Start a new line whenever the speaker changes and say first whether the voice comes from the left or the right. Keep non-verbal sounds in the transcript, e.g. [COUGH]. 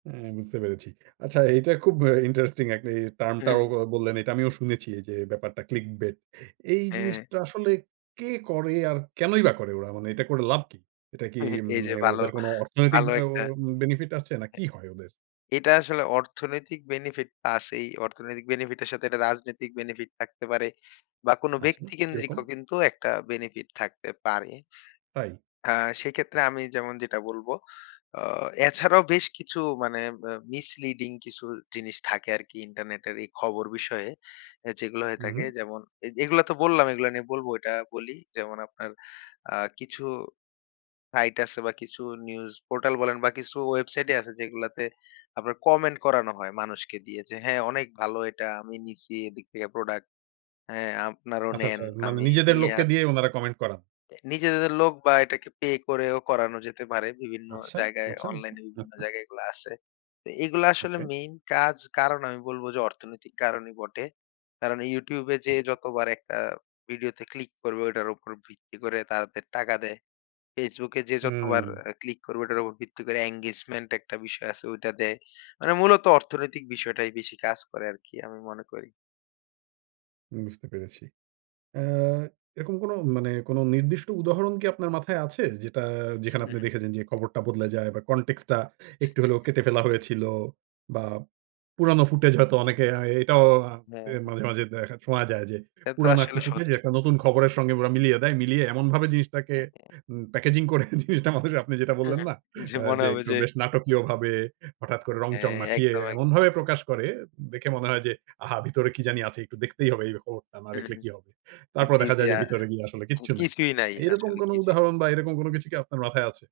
right: অ্যা বুঝতে পেরেছি। আচ্ছা এটা খুব অ্যা ইন্টারেস্টিং একটি term টাও
left: হ্যাঁ।
right: অ বললেন। এটা আমিও শুনেছি এইযে ব্যাপারটা Clickbait. এই
left: হ্যাঁ।
right: জিনিসটা আসলে কে করে আর কেনই বা করে ওরা? মানে এটা করে লাভ কি? এটা কি
left: [CHUCKLES]
right: এম
left: এইযে বালো,
right: ওদের কোন অর্থনৈতিক
left: বালো
right: অ
left: একটা।
right: বেনিফিট আছে না, কি হয় ওদের?
left: এটা আসলে অর্থনৈতিক বেনিফিট আছেই। অর্থনৈতিক বেনিফিট এর সাথে একটা রাজনৈতিক বেনিফিট থাকতে পারে। বা কোন
right: আচ্ছা, কি রকম?
left: ব্যক্তিকেন্দ্রিকও কিন্তু একটা বেনিফিট থাকতে পারে।
right: তাই?
left: আ সেক্ষেত্রে আমি যেমন যেটা বলবো আ এছাড়াও বেশ কিছু মানে ম্যা misleading কিছু জিনিস থাকে আরকি ইন্টারনেটের এই খবর বিষয়ে। অ্যা যেগুলা হয়ে
right: হুম,
left: থাকে
right: হুম।
left: যেমন এগুলা তো বললাম, এগুলা নিয়ে বলবো এটা বলি। যেমন আপনার আ কিছু সাইট আছে বা কিছু নিউজ পোর্টাল বলেন বা কিছু ওয়েবসাইটই আছে যেগুলাতে আপনার কমেন্ট করানো হয় মানুষকে দিয়ে যে, হ্যাঁ, অনেক ভালো এটা আমি নিছি এদিক থেকে প্রোডাক্ট। হ্যাঁ, আপনারাও
right: আচ্ছা,
left: নেন।
right: আচ্ছা, মানে
left: আমি
right: নিজেদের
left: নিয়া
right: লোককে দিয়ে ওনারা কমেন্ট করান?
left: নিজেদের লোক বা এটাকে পে করেও করানো যেতে পারে। বিভিন্ন
right: আচ্ছা,
left: জায়গায়
right: আচ্ছা, আচ্ছা,
left: অনলাইনে বিভিন্ন
right: আচ্ছা।
left: জায়গায় এগুলা আছে। তো এগুলা আসলে
right: ওকে।
left: মেইন কাজ কারণ আমি বলবো যে, অর্থনৈতিক কারণই বটে। কারণ YouTube এ যেয়ে
right: আচ্ছা।
left: যতবার একটা ভিডিওতে ক্লিক করবে ওটার উপর ভিত্তি করে তাদের টাকা দেয়। Facebook এ যে, যতবার
right: উম
left: অ্যা ক্লিক করবে ওটার উপর ভিত্তি করে engagement একটা বিষয় আছে ওইটা দেয়। মানে মূলত অর্থনৈতিক বিষয়টাই বেশি কাজ করে আরকি আমি মনে করি।
right: বুঝতে পেরেছি। আ এরকম কোনো মানে কোনো নির্দিষ্ট উদাহরণ কি আপনার মাথায় আছে? যেটা
left: হু,
right: যেখানে আপনি
left: হুম।
right: দেখেছেন যে, খবরটা বদলে যায় বা context টা একটু হলেও
left: [CHUCKLES]
right: কেটে ফেলা হয়েছিল বা পুরানো ফুটেজ হয়তো এ অনেকে অ্যা এটাও অ্যা
left: হ্যাঁ, হ্যাঁ।
right: মাঝে, মাঝে দেখা, শোনা যায় যে,
left: এতো
right: পুরানো একটা
left: আসলে
right: ফুটেজ
left: সোজা।
right: একটা নতুন খবরের সঙ্গে ওরা মিলিয়ে দেয়। মিলিয়ে এমনভাবে জিনিসটাকে
left: হ্যাঁ।
right: উম প্যাকেজিং করে, জিনিসটা আপনি যেটা বললেন, না?
left: [CHUCKLES] যে,
right: আ
left: মনে
right: যে,
left: হবে
right: একটু
left: যে
right: বেশ নাটকীয়ভাবে হঠাৎ করে রংচং
left: হ্যাঁ,
right: মাখিয়ে
left: একদম, একদম।
right: এমনভাবে প্রকাশ করে। দেখে মনে হয় যে, আহা! ভিতরে কি জানি আছে একটু দেখতেই হবে এই খবরটা না দেখলে কি
left: [CHUCKLES]
right: হবে।
left: হ্যাঁ,
right: তারপর
left: জি,
right: দেখা
left: জি।
right: যায় যে,
left: আ
right: ভিতরে গিয়ে আসলে
left: হ্যাঁ,
right: কিচ্ছু নাই।
left: কিছুই নাই
right: এরকম
left: আসলে
right: কোনো
left: কিছুই
right: উদাহরণ বা এরকম কোন কিছু কি আপনার মাথায় আছে?